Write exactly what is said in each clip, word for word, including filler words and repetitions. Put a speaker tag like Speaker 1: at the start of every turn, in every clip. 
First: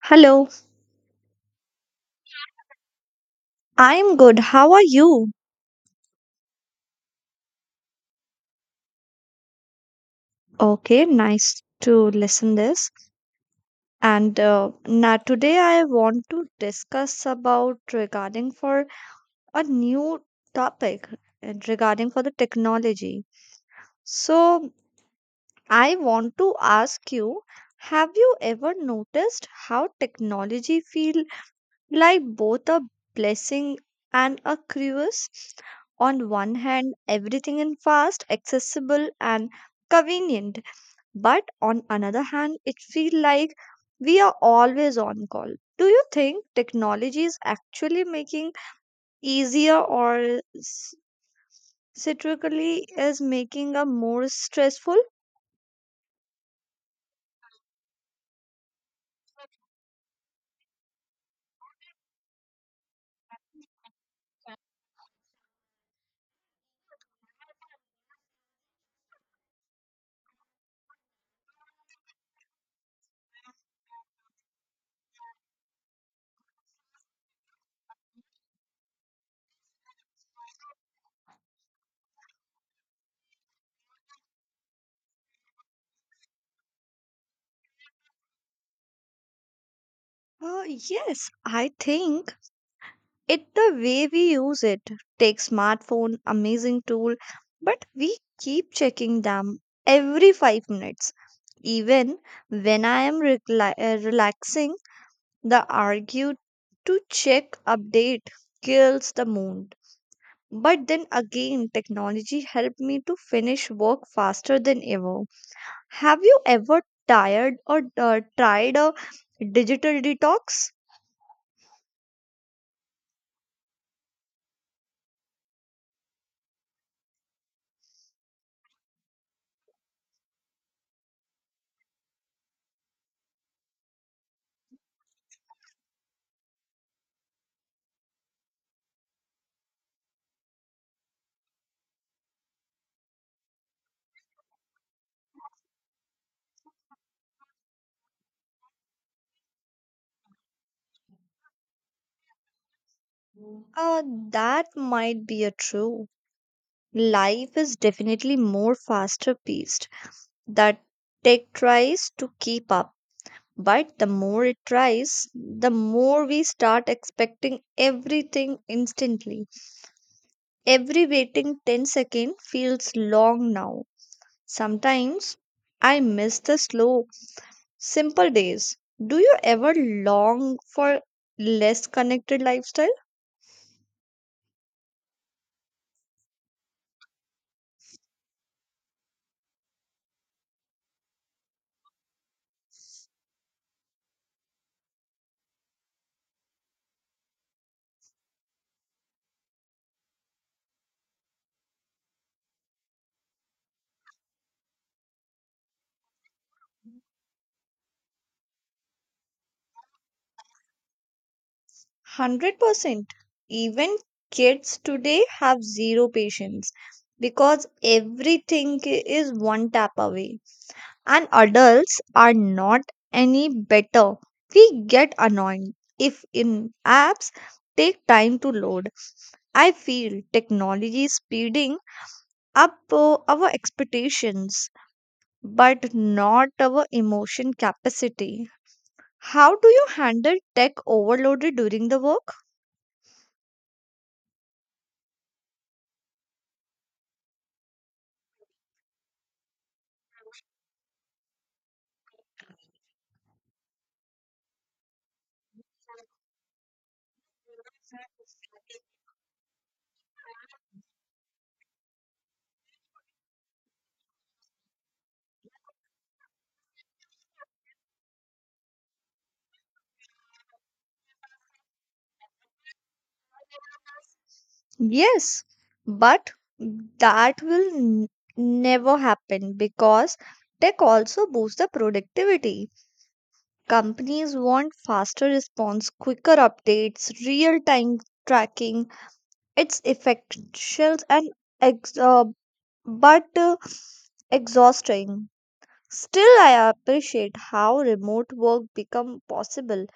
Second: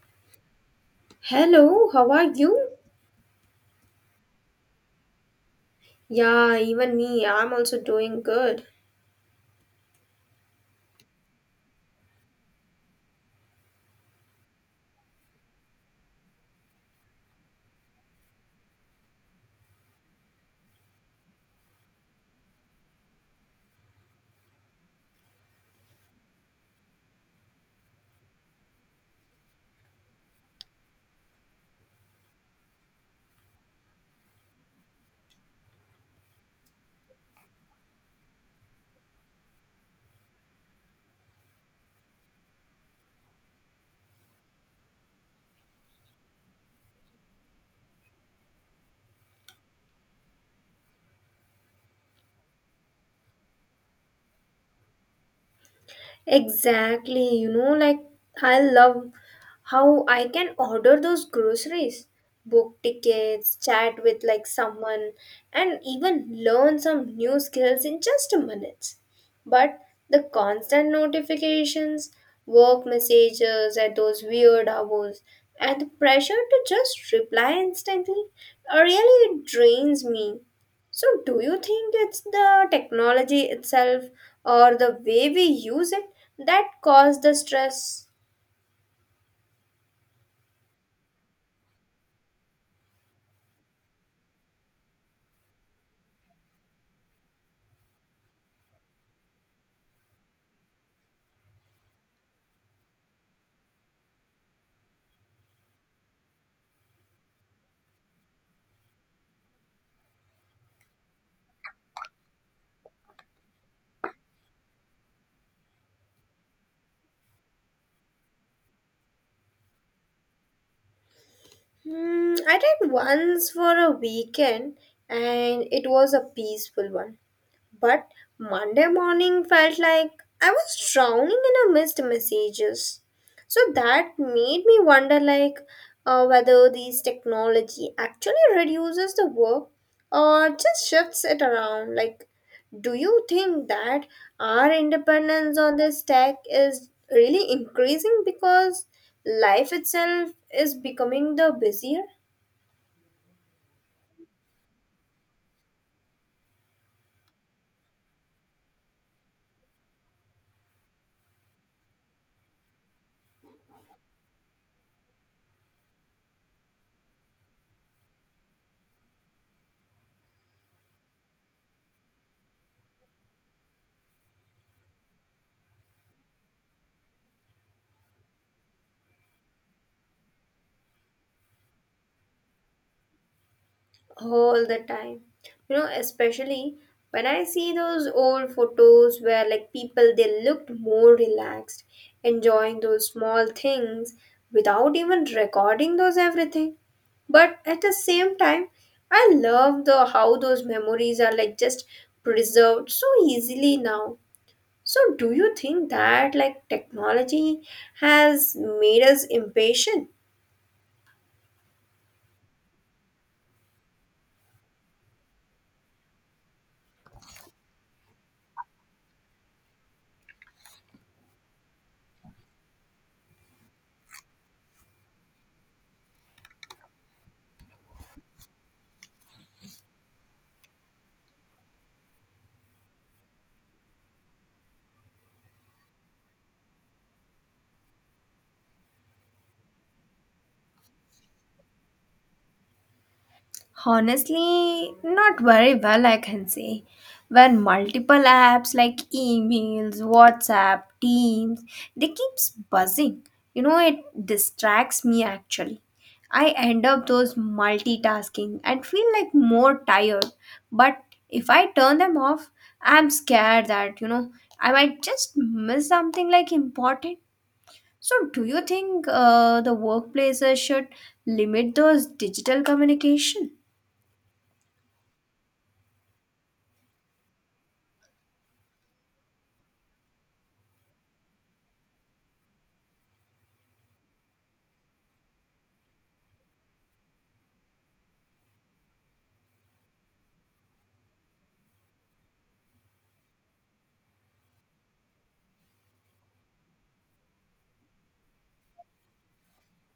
Speaker 1: Hello,
Speaker 2: Hello, how are you?
Speaker 1: I'm good. How are you?
Speaker 2: Yeah, even me, I'm also doing good.
Speaker 1: Okay, nice to listen this. And uh, now today I want to discuss about regarding for a new topic and regarding for the technology. So I want to ask you, have you ever noticed how technology feel like both a blessing and a curse? On one hand, everything is fast, accessible, and convenient. But on another hand, it feels like we are always on call. Do you think technology is actually making easier or s- satirically is making a more stressful?
Speaker 2: Exactly, you know, like I love how I can order those groceries, book tickets, chat with like someone, and even learn some new skills in just a minute. But the constant notifications, work messages at those weird hours, and the pressure to just reply instantly, uh, really it drains me. So, do you think it's the technology itself or the way we use it that caused the stress?
Speaker 1: Uh, yes, I think it the way we use it. Take smartphone, amazing tool, but we keep checking them every five minutes. Even when I am recli- uh, relaxing. The argue to check update kills the mood. But then again, technology helped me to finish work faster than ever. Have you ever tired or uh, tried a digital detox?
Speaker 2: Hmm, I did once for a weekend and it was a peaceful one. But Monday morning felt like I was drowning in a missed messages. So that made me wonder like uh, whether this technology actually reduces the work or just shifts it around. Like, do you think that our independence on this tech is really increasing because life itself is becoming the busier?
Speaker 1: Uh, that might be a true. Life is definitely more faster paced. That tech tries to keep up, but the more it tries, the more we start expecting everything instantly. Every waiting ten second feels long now. Sometimes I miss the slow, simple days. Do you ever long for less connected lifestyle?
Speaker 2: All the time, you know especially when I see those old photos where like people they looked more relaxed, enjoying those small things without even recording those everything. But at the same time, I love the how those memories are like just preserved so easily now. So do you think that like technology has made us impatient?
Speaker 1: one hundred percent. Even kids today have zero patience because everything is one tap away. And adults are not any better. We get annoyed if in apps take time to load. I feel technology is speeding up uh, our expectations, but not our emotion capacity. How do you handle tech overloaded during the work?
Speaker 2: Honestly, not very well, I can say. When multiple apps like emails, WhatsApp, Teams, they keeps buzzing. You know, it distracts me actually. I end up those multitasking and feel like more tired. But if I turn them off, I'm scared that, you know, I might just miss something like important. So, do you think uh, the workplaces should limit those digital communication?
Speaker 1: Yes, but that will n- never happen because tech also boosts the productivity. Companies want faster response, quicker updates, real time tracking. It's effectual and ex- uh, but uh, exhausting. Still, I appreciate how remote work become possible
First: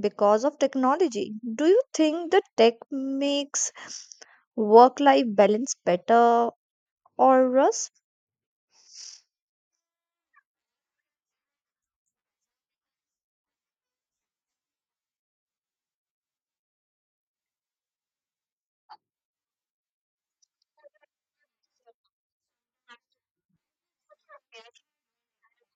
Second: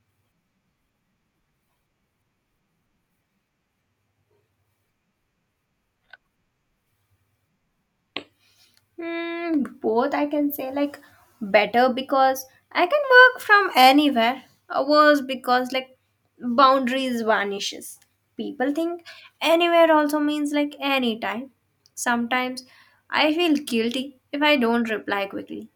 Speaker 1: because of technology. Do you think the tech makes work-life balance better or worse?
Speaker 2: Mm, both I can say. Like better because I can work from anywhere. Or worse because like boundaries vanishes. People think anywhere also means like anytime. Sometimes I feel guilty if I don't reply quickly.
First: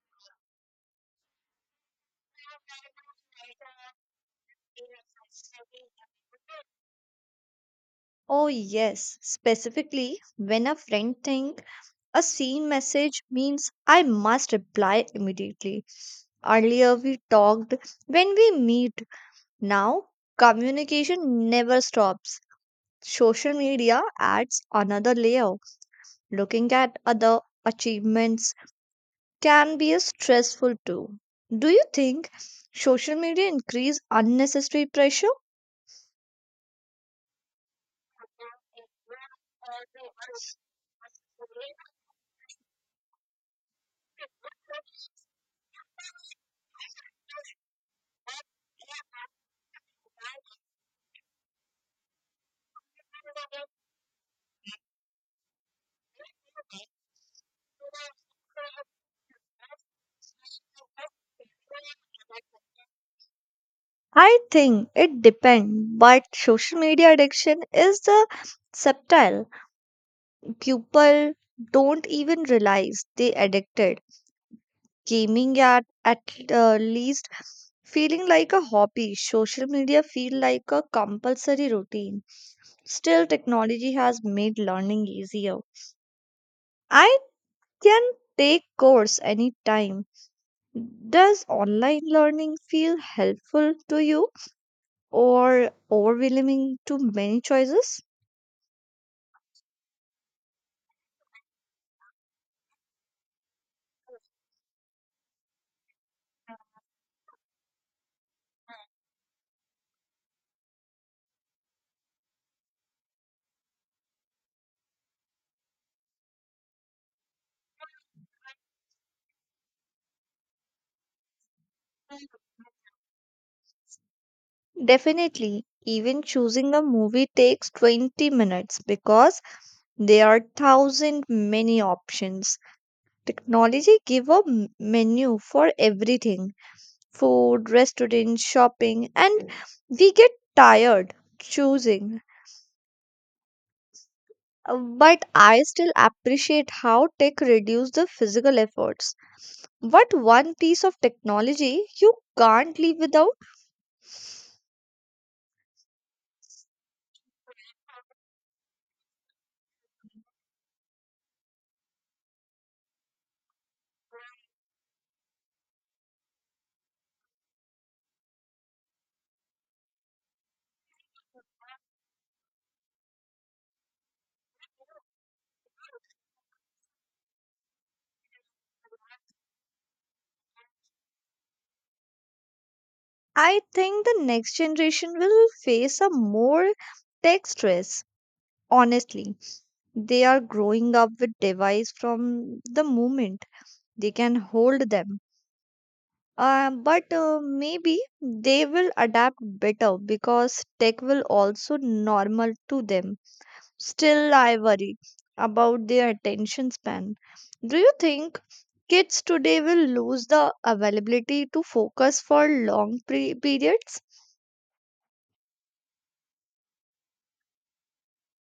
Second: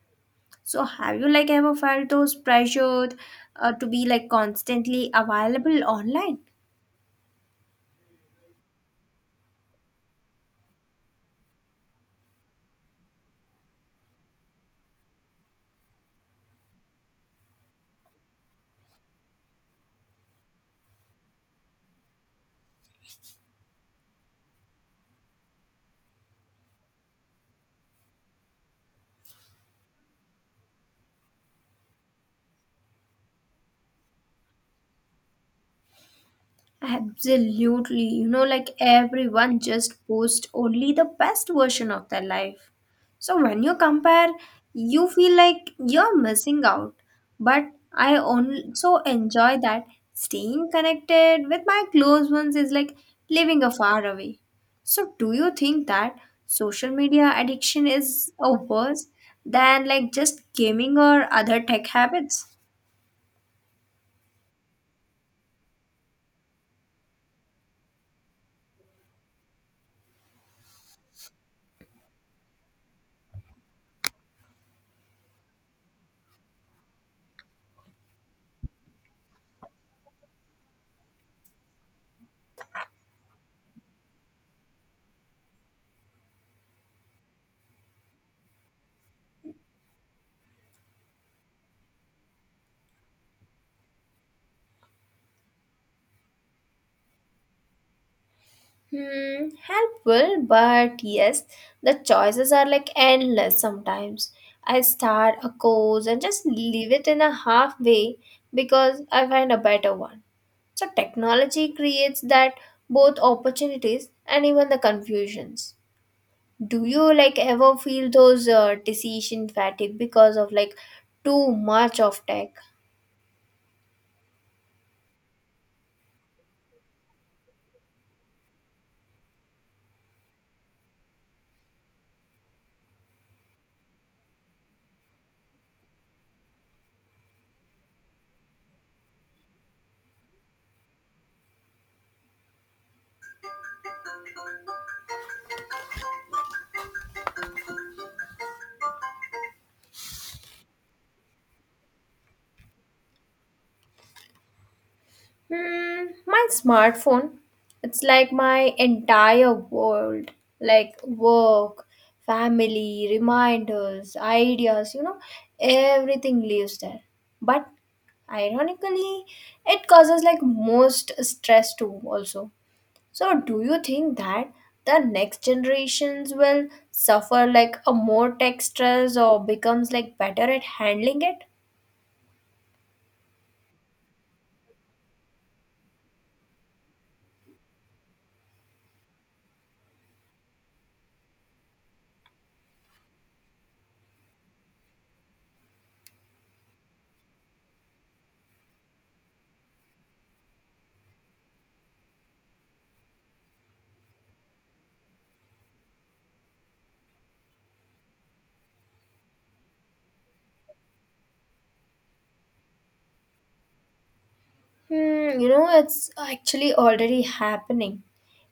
Speaker 2: So have you like ever felt those pressured uh, to be like constantly available online?
Speaker 1: Oh yes, specifically when a friend think a seen message means I must reply immediately. Earlier we talked when we meet. Now, communication never stops. Social media adds another layer. Looking at other achievements can be a stressful too. Do you think social media increase unnecessary pressure?
Speaker 2: Absolutely. You know, like everyone just posts only the best version of their life. So when you compare, you feel like you're missing out. But I also enjoy that staying connected with my close ones is like living a far away. So do you think that social media addiction is worse than like just gaming or other tech habits?
Speaker 1: I think it depends, but social media addiction is the subtle. People don't even realize they addicted. Gaming at at uh, least feeling like a hobby. Social media feel like a compulsory routine. Still, technology has made learning easier. I can take course anytime. Does online learning feel helpful to you or overwhelming to many choices?
Speaker 2: Hmm, helpful, but yes, the choices are like endless sometimes. I start a course and just leave it in a halfway because I find a better one. So technology creates that both opportunities and even the confusions. Do you like ever feel those uh, decision fatigue because of like too much of tech?
Speaker 1: Definitely. Even choosing a movie takes twenty minutes because there are thousand many options. Technology give a m- menu for everything, food, restaurant, shopping, and we get tired choosing. Uh, But I still appreciate how tech reduce the physical efforts. What one piece of technology you can't live without?
Speaker 2: Hmm, my smartphone. It's like my entire world. Like work, family, reminders, ideas, you know, everything lives there. But ironically, it causes like most stress too also. So do you think that the next generations will suffer like a more tech stress or becomes like better at handling it?
Speaker 1: I think the next generation will face a more tech stress. Honestly, they are growing up with device from the moment they can hold them. Um, but uh, maybe they will adapt better because tech will also normal to them. Still, I worry about their attention span. Do you think kids today will lose the availability to focus for long pre- periods?
Speaker 2: Hmm, you know, it's actually already happening.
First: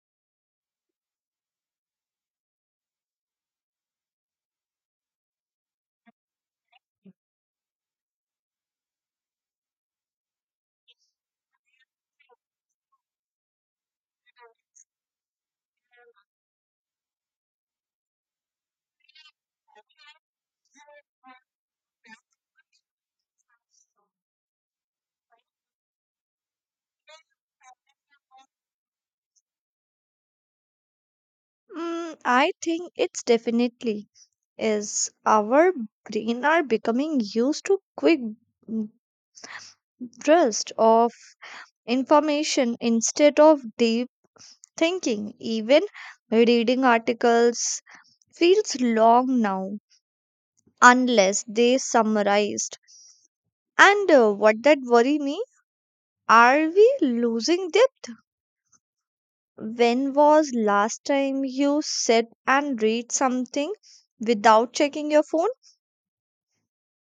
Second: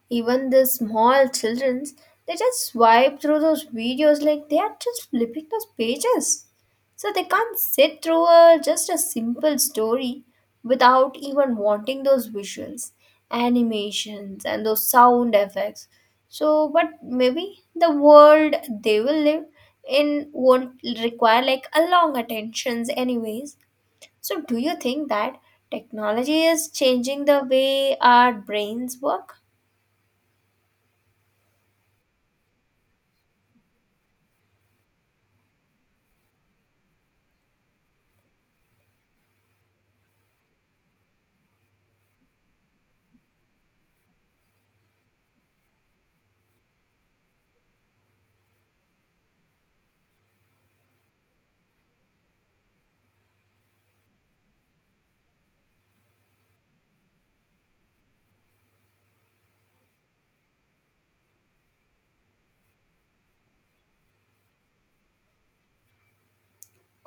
Speaker 2: Even the small childrens, they just swipe through those videos like they are just flipping those pages. So they can't sit through a, just a simple story without even wanting those visuals, animations, and those sound effects. So, but maybe the world they will live in won't require like a long attentions, anyways. So, do you think that technology is changing the way our brains work?
Speaker 1: Mm, I think it's definitely is our brain are becoming used to quick mm, burst of information instead of deep thinking. Even reading articles feels long now, unless they summarized. And uh, what that worry me? Are we losing depth? When was last time you sit and read something without checking your phone?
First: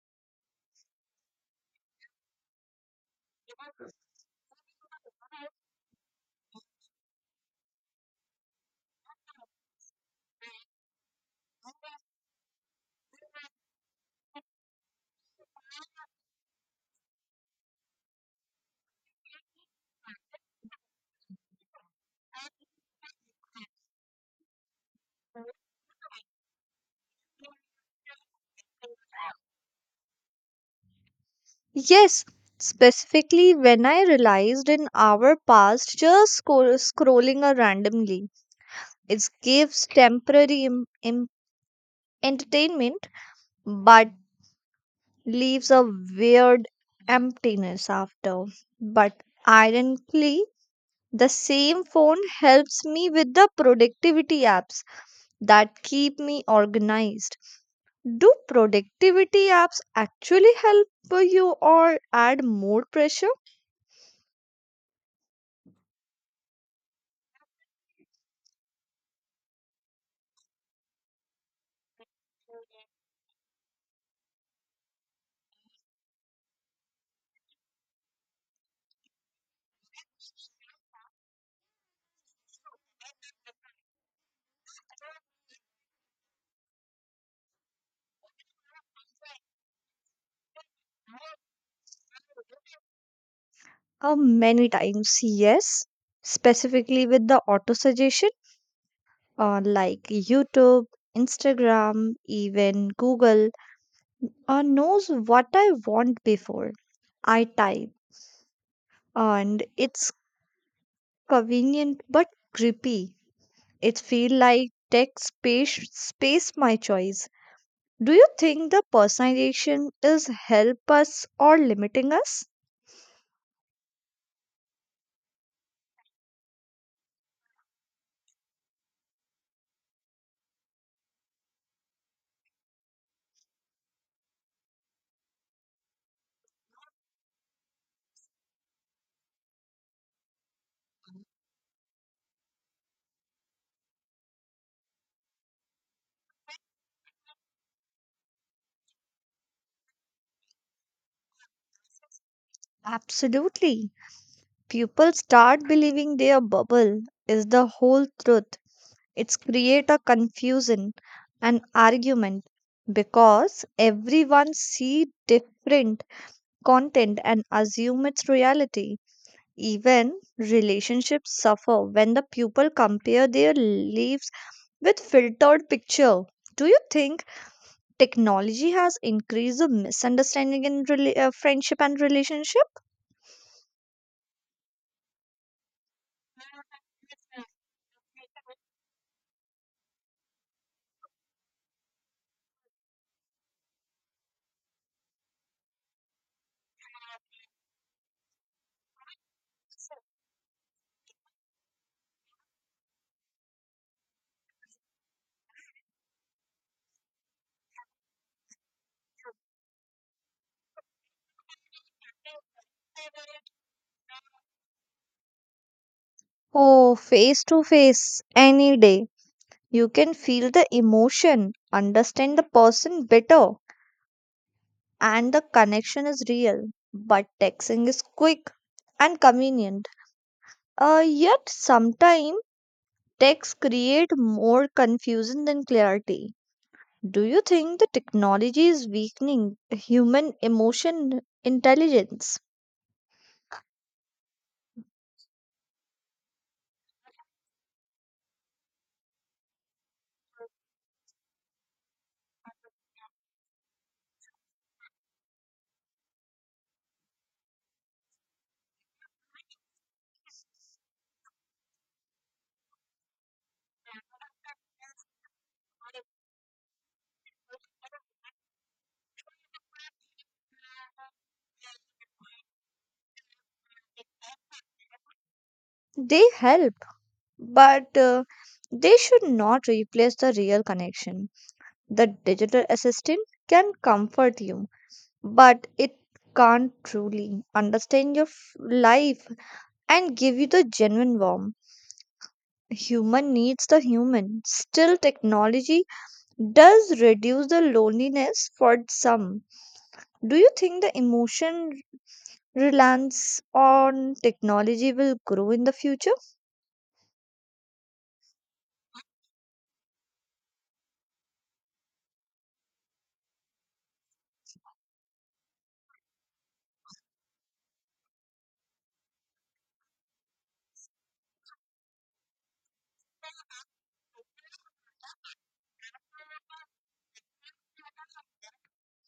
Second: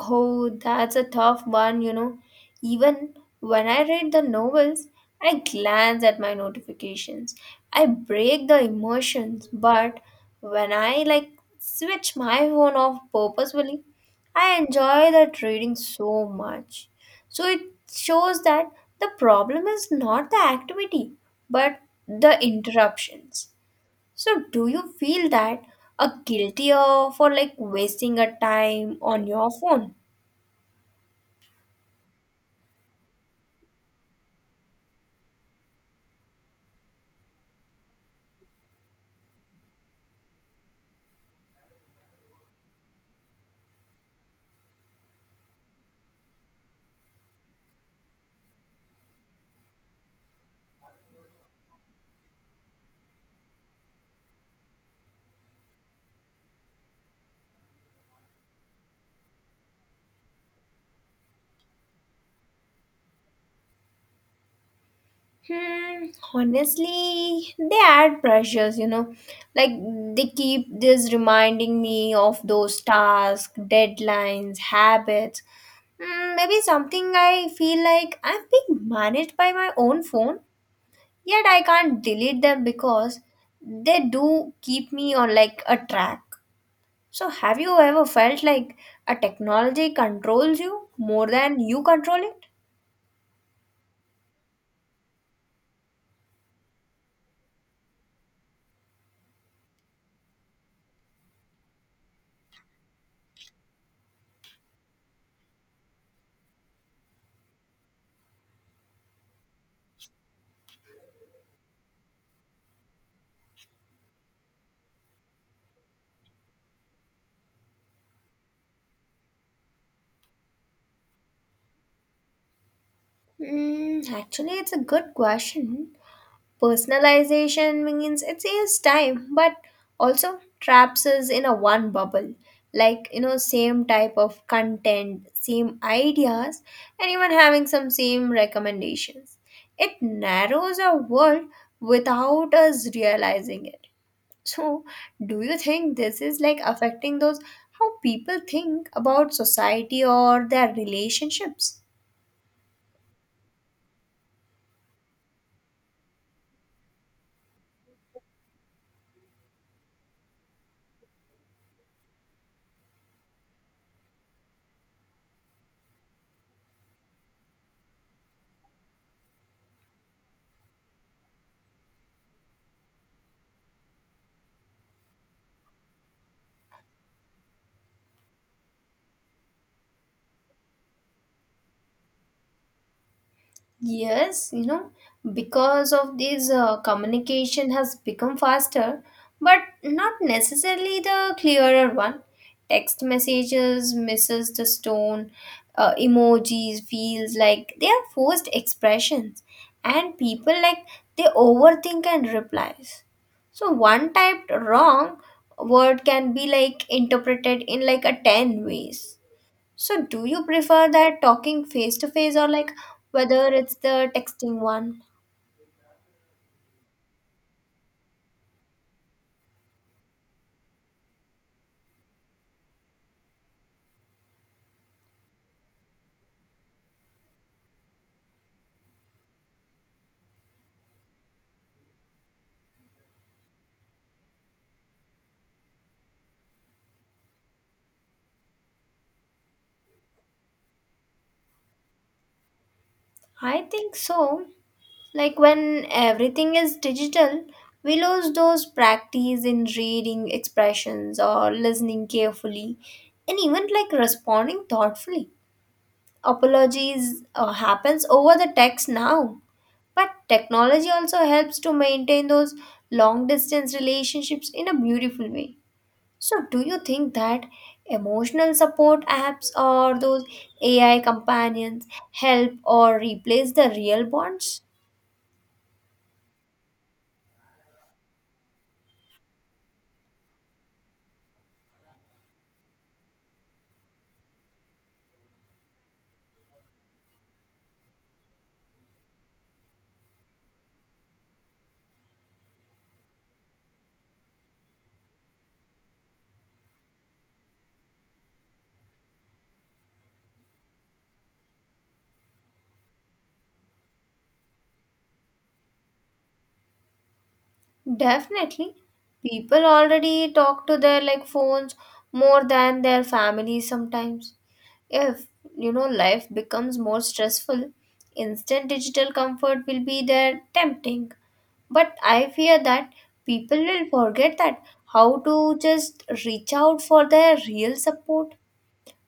Speaker 2: Oh, that's a tough one, you know. Even when I read the novels, I glance at my notifications. I break the emotions, but when I like switch my phone off purposefully, I enjoy that reading so much. So it shows that the problem is not the activity, but the interruptions. So do you feel that a guilty of for like wasting a time on your phone?
Speaker 1: Yes, specifically when I realized an hour passed just scroll- scrolling uh, randomly. It gives temporary im- im- entertainment but leaves a weird emptiness after. But ironically, the same phone helps me with the productivity apps that keep me organized. Do productivity apps actually help you or add more pressure?
Speaker 2: Hmm, honestly, they add pressures, you know. Like they keep this reminding me of those tasks, deadlines, habits. Hmm, maybe something I feel like I'm being managed by my own phone, yet I can't delete them because they do keep me on like a track. So, have you ever felt like a technology controls you more than you control it?
Speaker 1: Uh, many times, yes. Specifically with the auto suggestion, uh, like YouTube, Instagram, even Google. Uh, knows what I want before I type, and it's convenient but creepy. It feel like text space, space my choice. Do you think the personalization is help us or limiting us?
Speaker 2: Mm, actually, it's a good question. Personalization means it saves time but also traps us in a one bubble. Like, you know, same type of content, same ideas, and even having some same recommendations. It narrows our world without us realizing it. So, do you think this is like affecting those how people think about society or their relationships?
Speaker 1: Absolutely. People start believing their bubble is the whole truth. It's create a confusion, an argument because everyone see different content and assume it's reality. Even relationships suffer when the people compare their lives with filtered picture. Do you think technology has increased the misunderstanding in rela- uh, friendship and relationship?
Speaker 2: Yes, you know, because of this, uh, communication has become faster, but not necessarily the clearer one. Text messages misses the stone, uh, emojis feels like they are forced expressions, and people like they overthink and replies. So one typed wrong word can be like interpreted in like a ten ways. So, do you prefer that talking face to face or like whether it's the texting one?
Speaker 1: Oh, face to face, any day. You can feel the emotion, understand the person better, and the connection is real. But texting is quick and convenient. Uh, yet sometimes texts create more confusion than clarity. Do you think the technology is weakening human emotion intelligence?
Speaker 2: I think so. Like when everything is digital, we lose those practice in reading expressions or listening carefully and even like responding thoughtfully. Apologies uh, happens over the text now. But technology also helps to maintain those long distance relationships in a beautiful way. So, do you think that emotional support apps or those A I companions help or replace the real bonds?
Speaker 1: They help, but uh, they should not replace the real connection. The digital assistant can comfort you, but it can't truly understand your f- life and give you the genuine warmth. Human needs the human. Still, technology does reduce the loneliness for some. Do you think the emotion reliance on technology will grow in the future?
Speaker 2: Definitely. People already talk to their like phones more than their families sometimes. If you know life becomes more stressful, instant digital comfort will be there tempting. But I fear that people will forget that how to just reach out for their real support.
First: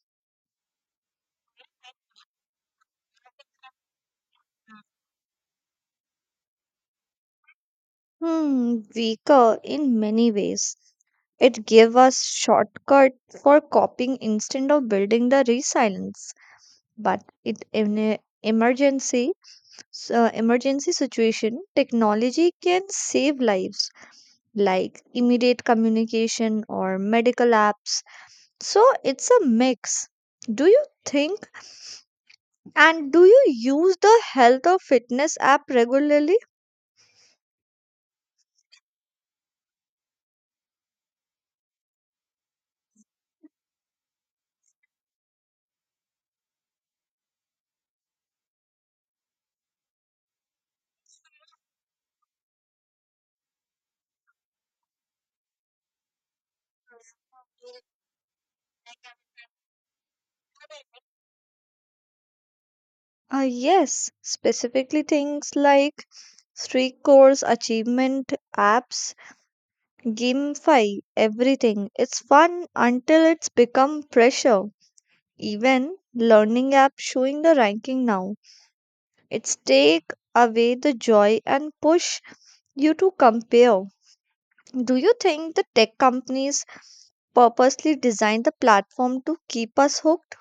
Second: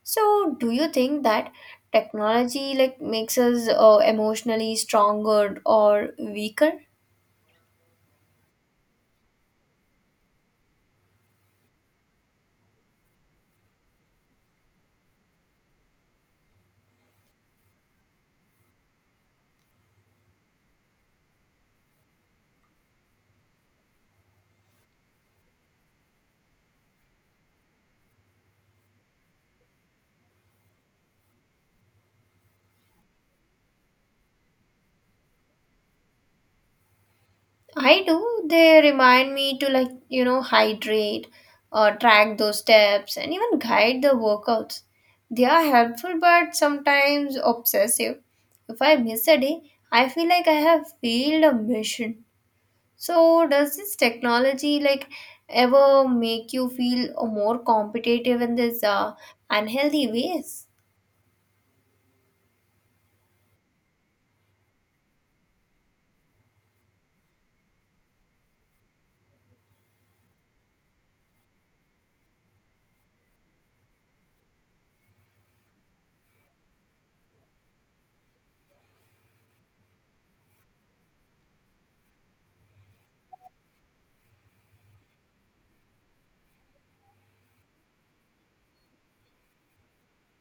Speaker 2: So, do you think that technology like makes us uh, emotionally stronger or weaker?
Speaker 1: Hmm, weaker in many ways. It gave us shortcut for coping instead of building the resilience, but it in a emergency s- uh, emergency situation, technology can save lives like immediate communication or medical apps. So it's a mix. Do you think and do you use the health or fitness app regularly?
Speaker 2: I do. They remind me to like you know hydrate, or track those steps, and even guide the workouts. They are helpful but sometimes obsessive. If I miss a day, I feel like I have failed a mission. So, does this technology like ever make you feel uh, more competitive in this uh, unhealthy ways?
Speaker 1: Uh, yes, specifically things like streak course, achievement apps, gamify everything. It's fun until it's become pressure. Even learning app showing the ranking now. It's take away the joy and push you to compare. Do you think the tech companies purposely design the platform to keep us hooked?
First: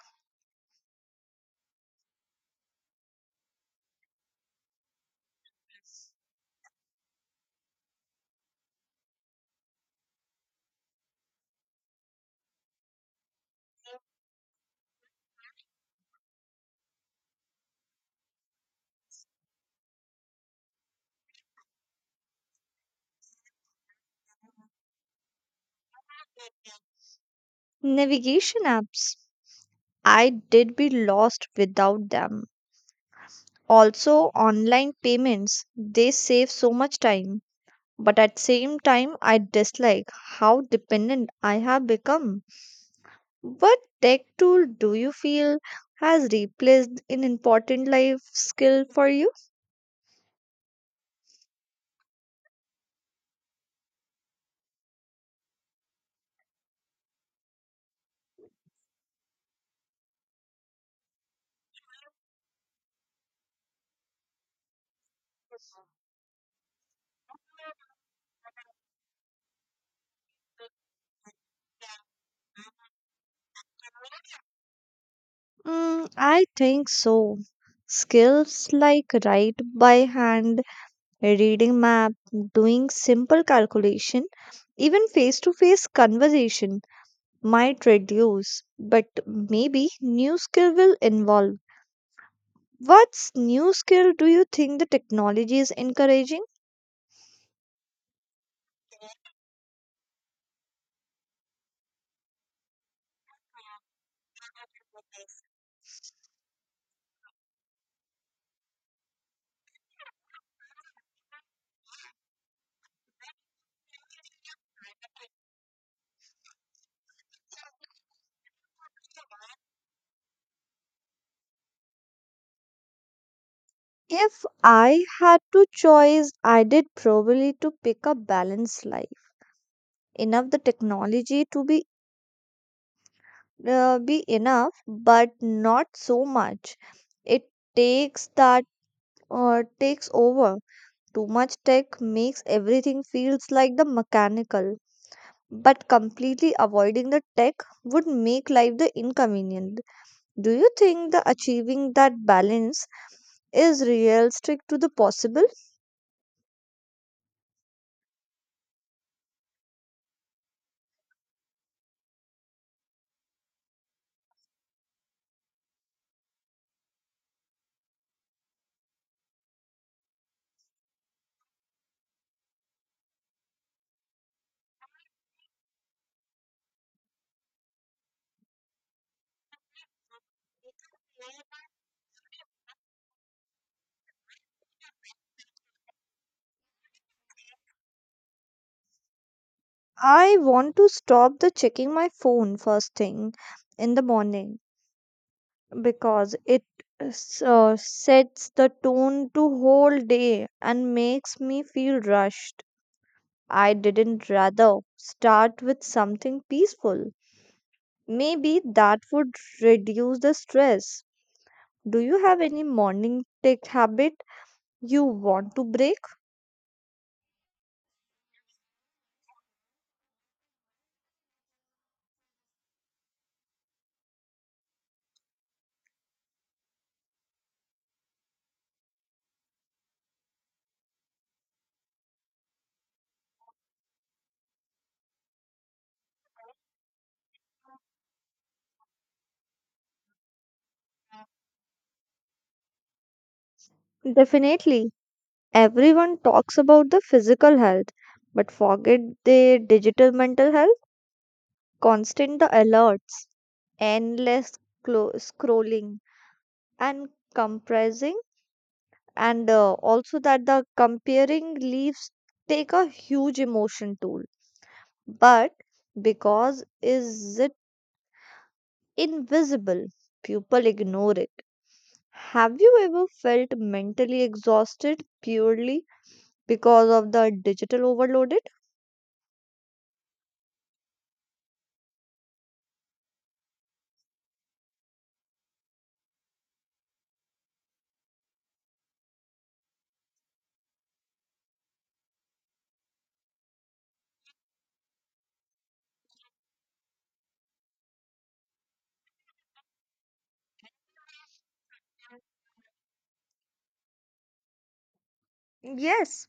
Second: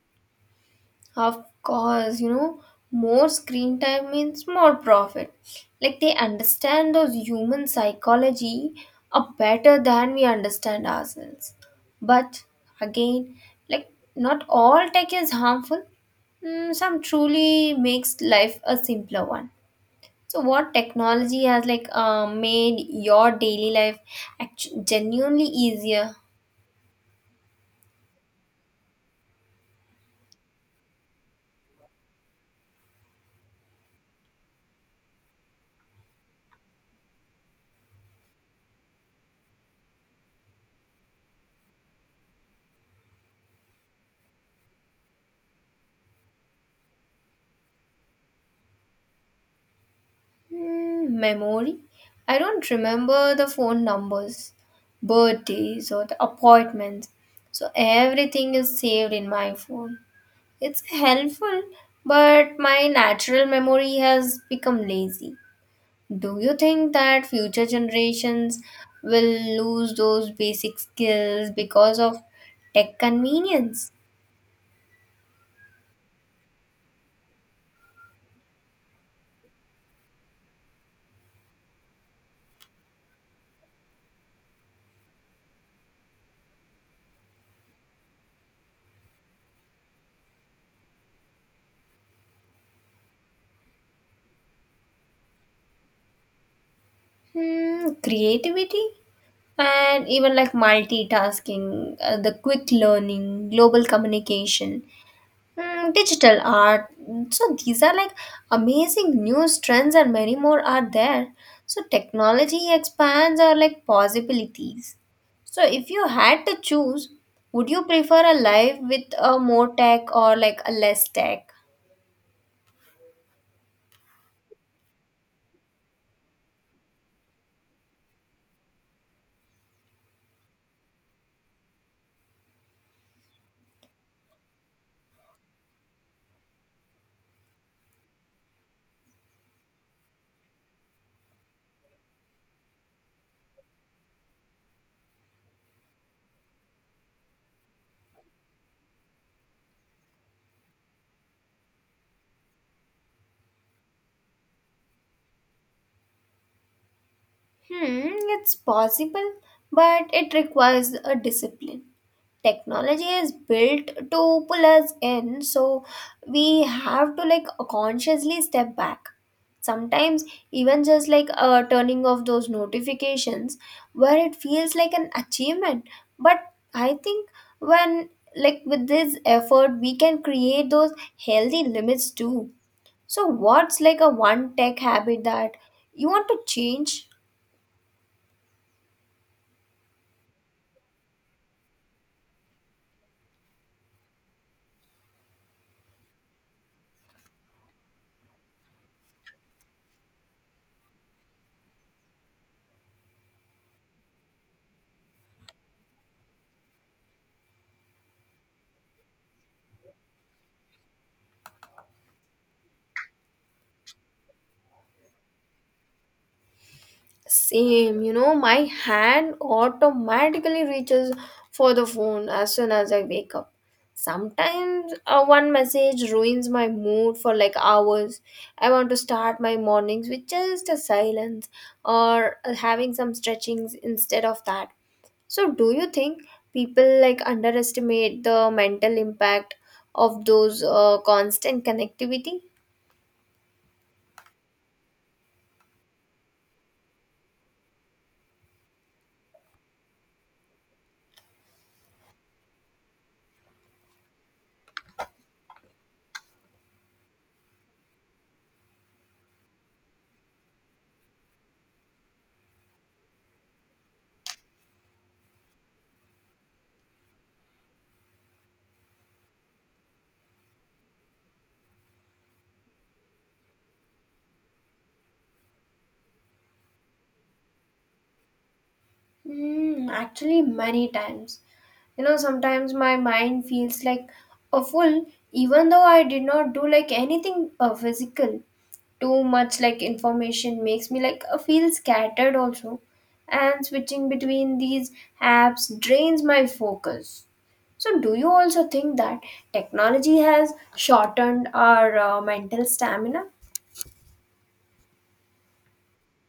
Speaker 2: Of course, you know, more screen time means more profit. Like they understand those human psychology are better than we understand ourselves. But again, like not all tech is harmful. Mm, some truly makes life a simpler one. So what technology has like uh, made your daily life actu- genuinely easier?
Speaker 1: Navigation apps. I did be lost without them. Also, online payments. They save so much time. But at same time, I dislike how dependent I have become. What tech tool do you feel has replaced an important life skill for you?
Speaker 2: Hmm, memory? I don't remember the phone numbers, birthdays, or the appointments. So everything is saved in my phone. It's helpful, but my natural memory has become lazy. Do you think that future generations will lose those basic skills because of tech convenience?
Speaker 1: Mm, I think so. Skills like write by hand, reading map, doing simple calculation, even face-to-face conversation might reduce, but maybe new skill will involve. What's new skill do you think the technology is encouraging?
Speaker 2: Hmm, creativity? And even like multitasking, uh, the quick learning, global communication, mm, digital art. So these are like amazing new trends, and many more are there. So technology expands our like possibilities. So if you had to choose, would you prefer a life with a more tech or like a less tech?
Speaker 1: If I had to choose, I did probably to pick a balanced life. Enough the technology to be uh, be enough but not so much it takes that uh, takes over. Too much tech makes everything feels like the mechanical, but completely avoiding the tech would make life the inconvenient. Do you think the achieving that balance is realistic to the possible?
Speaker 2: Hmm, it's possible, but it requires a discipline. Technology is built to pull us in, so we have to like consciously step back. Sometimes, even just like uh, turning off those notifications, where it feels like an achievement. But I think when like with this effort, we can create those healthy limits too. So, what's like a one tech habit that you want to change?
Speaker 1: I want to stop the checking my phone first thing in the morning because it s- uh, sets the tone to whole day and makes me feel rushed. I didn't rather start with something peaceful. Maybe that would reduce the stress. Do you have any morning tech habit you want to break?
Speaker 2: Same, you know, my hand automatically reaches for the phone as soon as I wake up. Sometimes uh, one message ruins my mood for like hours. I want to start my mornings with just a silence or uh, having some stretchings instead of that. So, do you think people like underestimate the mental impact of those uh, constant connectivity?
Speaker 1: Definitely. Everyone talks about the physical health but forget the digital mental health. Constant the alerts, endless clo- scrolling, and compressing, and uh, also that the comparing leaves take a huge emotion toll. But because is it invisible, people ignore it. Have you ever felt mentally exhausted purely because of the digital overloaded?
Speaker 2: Mm, actually, many times. You know, sometimes my mind feels like a fool, even though I did not do like anything uh, physical. Too much like information makes me like uh, feel scattered also, and switching between these apps drains my focus. So, do you also think that technology has shortened our uh, mental stamina?
Speaker 1: Yes,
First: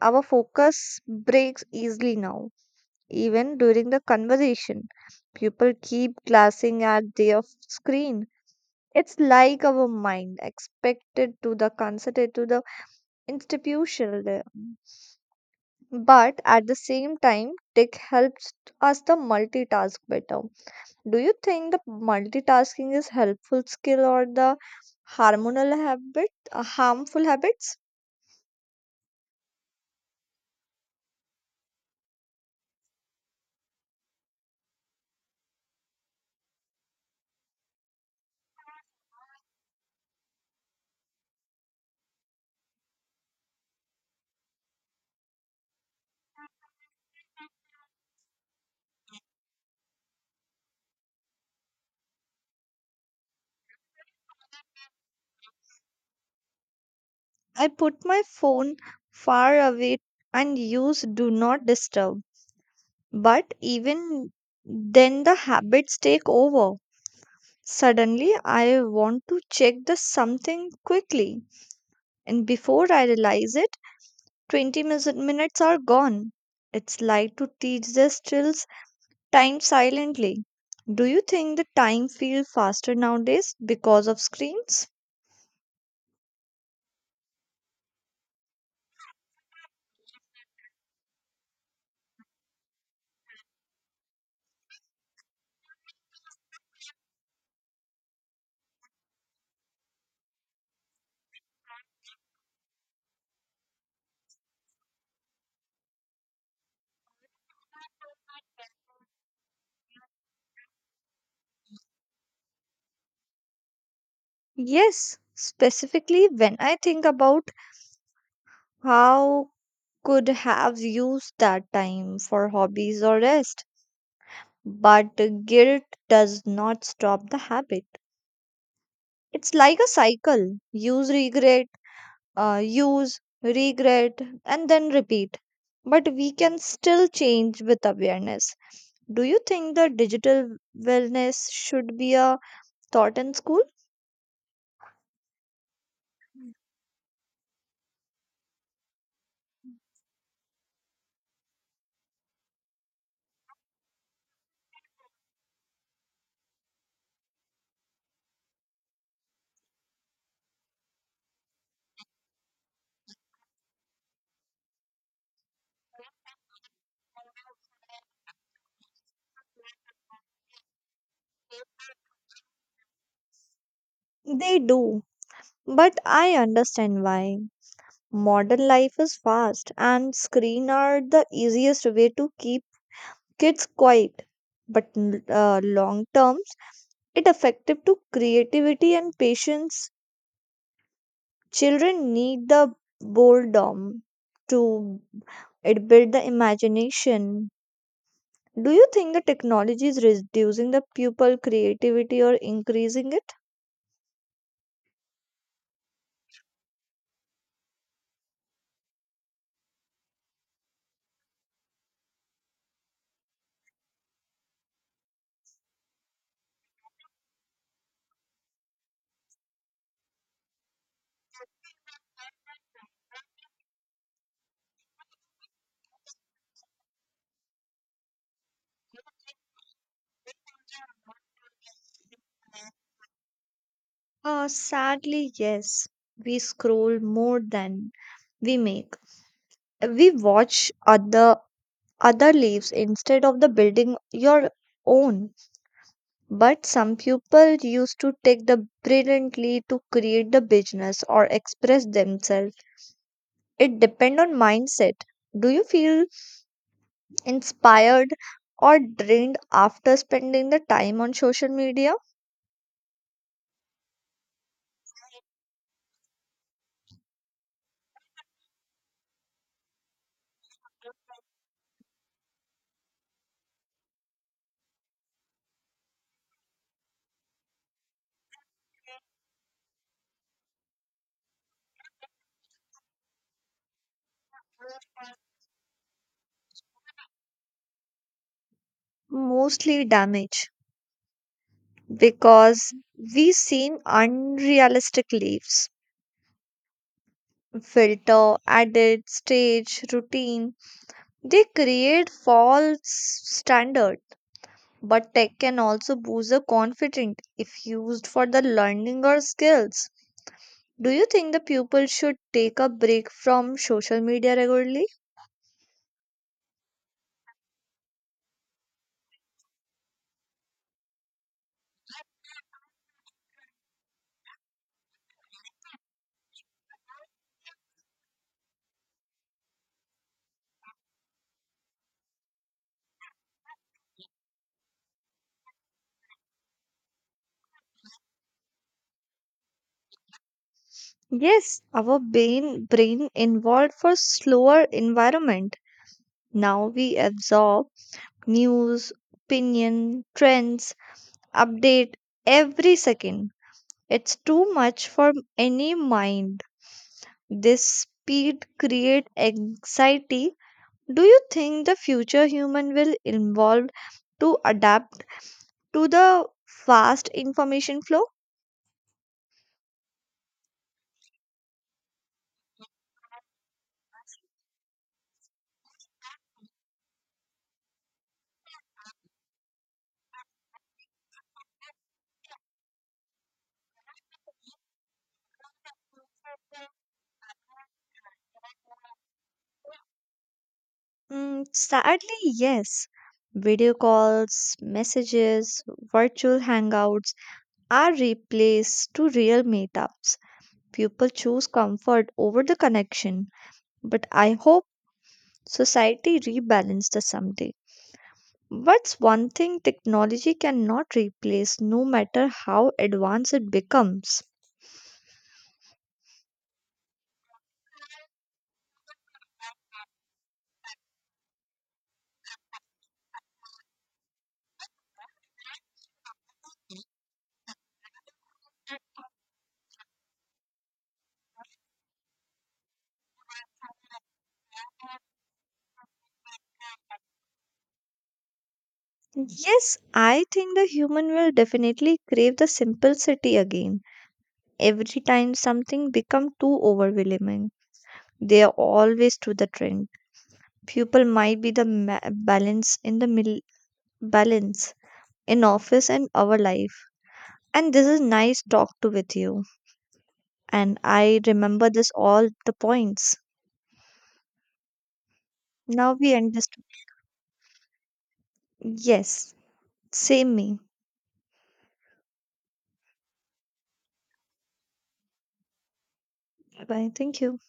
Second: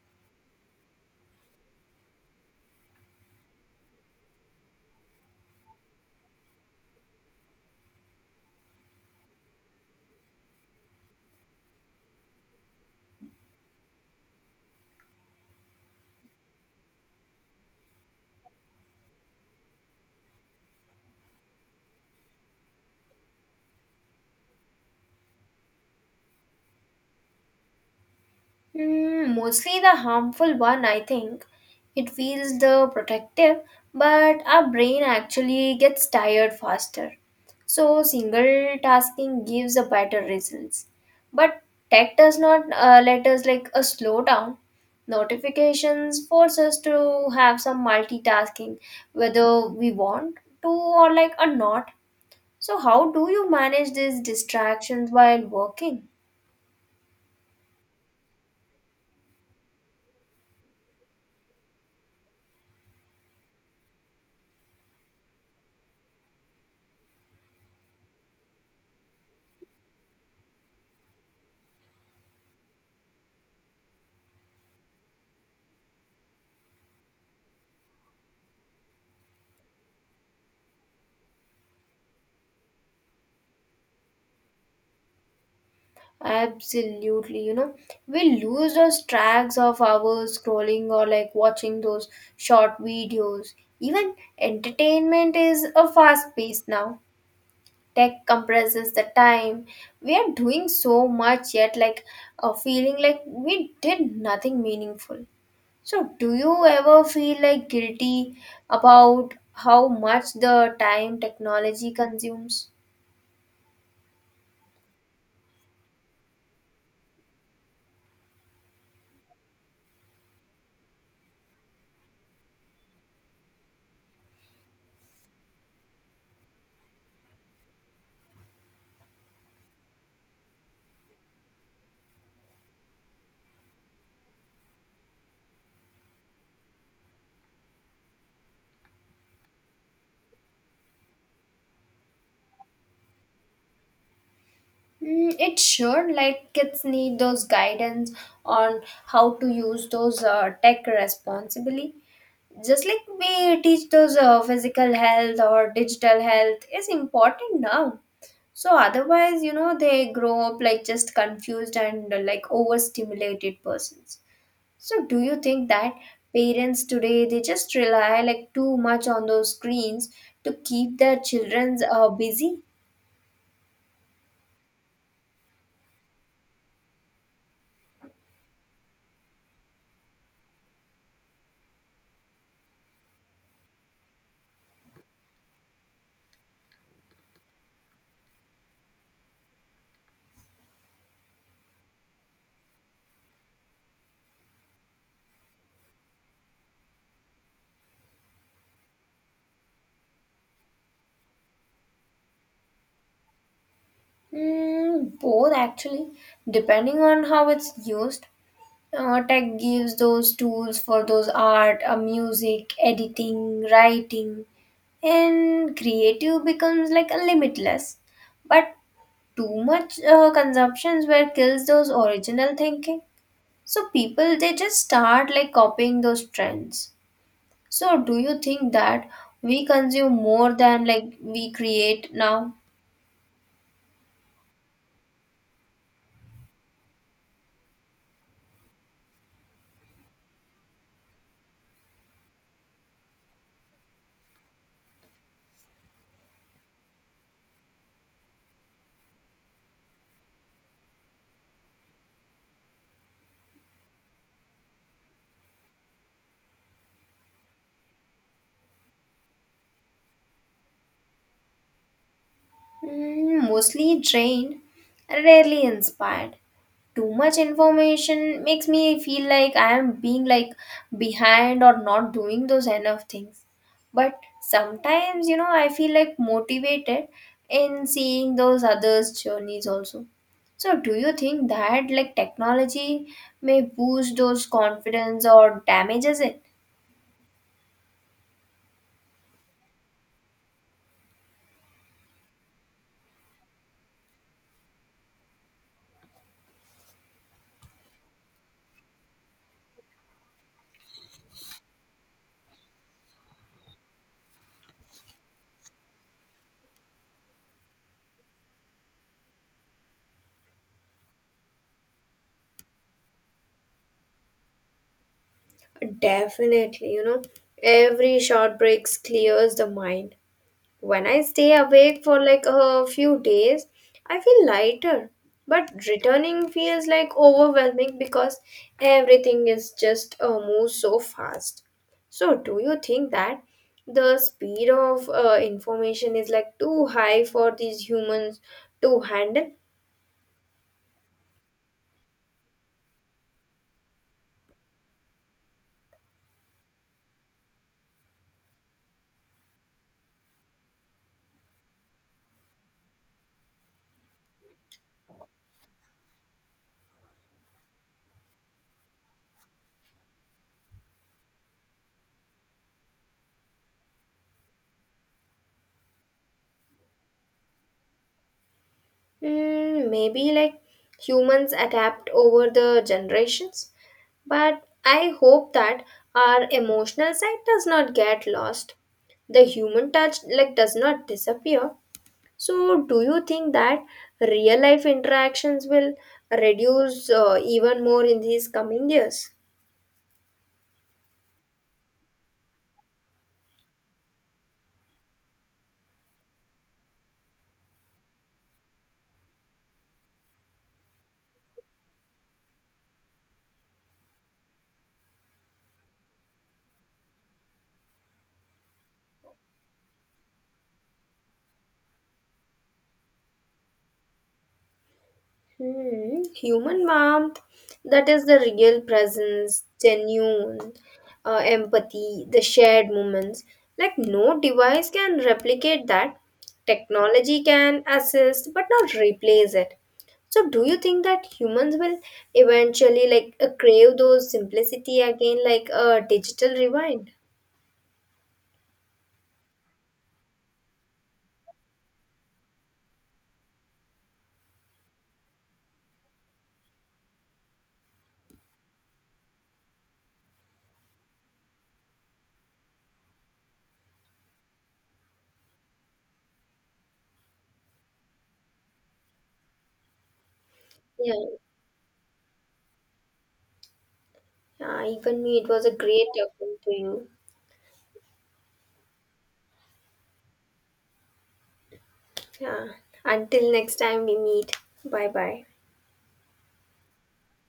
Speaker 1: our focus breaks easily now. Even during the conversation, people keep glancing at their f- screen. It's like our mind expected to the considered to the institutional there. But at the same time, tech helps us the multitask better. Do you think the multitasking is helpful skill or the hormonal habit, uh, harmful habits?
Speaker 2: Hmm, mostly the harmful one, I think. It feels the protective, but our brain actually gets tired faster. So single tasking gives a better results. But tech does not uh, let us like a slow down. Notifications force us to have some multitasking, whether we want to or like or not. So how do you manage these distractions while working?
Speaker 1: I put my phone far away and use do not disturb. But even then the habits take over. Suddenly, I want to check the something quickly, and before I realize it, twenty mis- minutes are gone. It's like to teach the stills time silently. Do you think the time feels faster nowadays because of screens?
Speaker 2: Absolutely, you know, we lose those tracks of hours scrolling or like watching those short videos. Even entertainment is a fast pace now. Tech compresses the time. We are doing so much yet, like uh, feeling like we did nothing meaningful. So, do you ever feel like guilty about how much the time technology consumes?
Speaker 1: Yes, specifically when I think about how could have used that time for hobbies or rest. But guilt does not stop the habit. It's like a cycle. Use regret, uh, use, regret, and then repeat. But we can still change with awareness. Do you think that digital wellness should be a taught in school?
Speaker 2: Mm, it should. Like kids need those guidance on how to use those uh, tech responsibly. Just like we teach those uh, physical health or digital health is important now. So otherwise, you know, they grow up like just confused and uh, like overstimulated persons. So do you think that parents today they just rely like too much on those screens to keep their children uh, busy?
Speaker 1: They do, but I understand why. Modern life is fast, and screen are the easiest way to keep kids quiet. But n- uh, long terms, it effective to creativity and patience. Children need the boredom to it build the imagination. Do you think the technology is reducing the pupil creativity or increasing it?
Speaker 2: Mm, both actually, depending on how it's used. Uh, tech gives those tools for those art, uh, music, editing, writing, and creative becomes like a limitless. But too much uh, consumptions where kills those original thinking. So people they just start like copying those trends. So do you think that we consume more than like we create now?
Speaker 1: Uh, sadly, yes. We scroll more than we make. We watch other other lives instead of the building your own. But some people used to take the brilliantly to create the business or express themselves. It depend on mindset. Do you feel inspired or drained after spending the time on social media?
Speaker 2: Mm, mostly drained, rarely inspired. Too much information makes me feel like I am being like behind or not doing those enough things. But sometimes, you know, I feel like motivated in seeing those others' journeys also. So, do you think that like technology may boost those confidence or damages it?
Speaker 1: Mostly damage because we seen unrealistic lives. Filter, added stage, routine. They create false standards. But tech can also boost the confidence if used for the learning or skills. Do you think the pupil should take a break from social media regularly?
Speaker 2: Definitely, you know, every short breaks clears the mind. When I stay awake for like a few days, I feel lighter. But returning feels like overwhelming because everything is just uh, moves so fast. So, do you think that the speed of uh, information is like too high for these humans to handle?
Speaker 1: Yes, our brain brain involved for slower environment. Now we absorb news, opinion, trends, update every second. It's too much for any mind. This speed create anxiety. Do you think the future human will evolve to adapt to the fast information flow?
Speaker 2: Mm, maybe like humans adapt over the generations, but I hope that our emotional side does not get lost. The human touch like does not disappear. So, do you think that real life interactions will reduce uh, even more in these coming years?
Speaker 1: Mm, sadly, yes. Video calls, messages, virtual hangouts are replaced to real meetups. People choose comfort over the connection, but I hope society rebalance this someday. What's one thing technology cannot replace no matter how advanced it becomes?
Speaker 2: Hmm, human warmth, that is the real presence, genuine uh, empathy, the shared moments. Like no device can replicate that. Technology can assist but not replace it. So do you think that humans will eventually like uh, crave those simplicity again like a digital rewind?
Speaker 1: Yes, I think the human will definitely crave the simplicity again. Every time something become too overwhelming, they are always to the trend. People might be the ma- balance in the middle balance in office and our life. And this is nice talk to with you. And
Speaker 2: Yeah.
Speaker 1: I remember this all the points.
Speaker 2: Yeah, even me, it was a
Speaker 1: Now
Speaker 2: great
Speaker 1: we
Speaker 2: talking
Speaker 1: understand.
Speaker 2: to you.
Speaker 1: Yes, same me.
Speaker 2: Yeah. Until next time we meet. Bye bye.
Speaker 1: Bye bye. Thank you.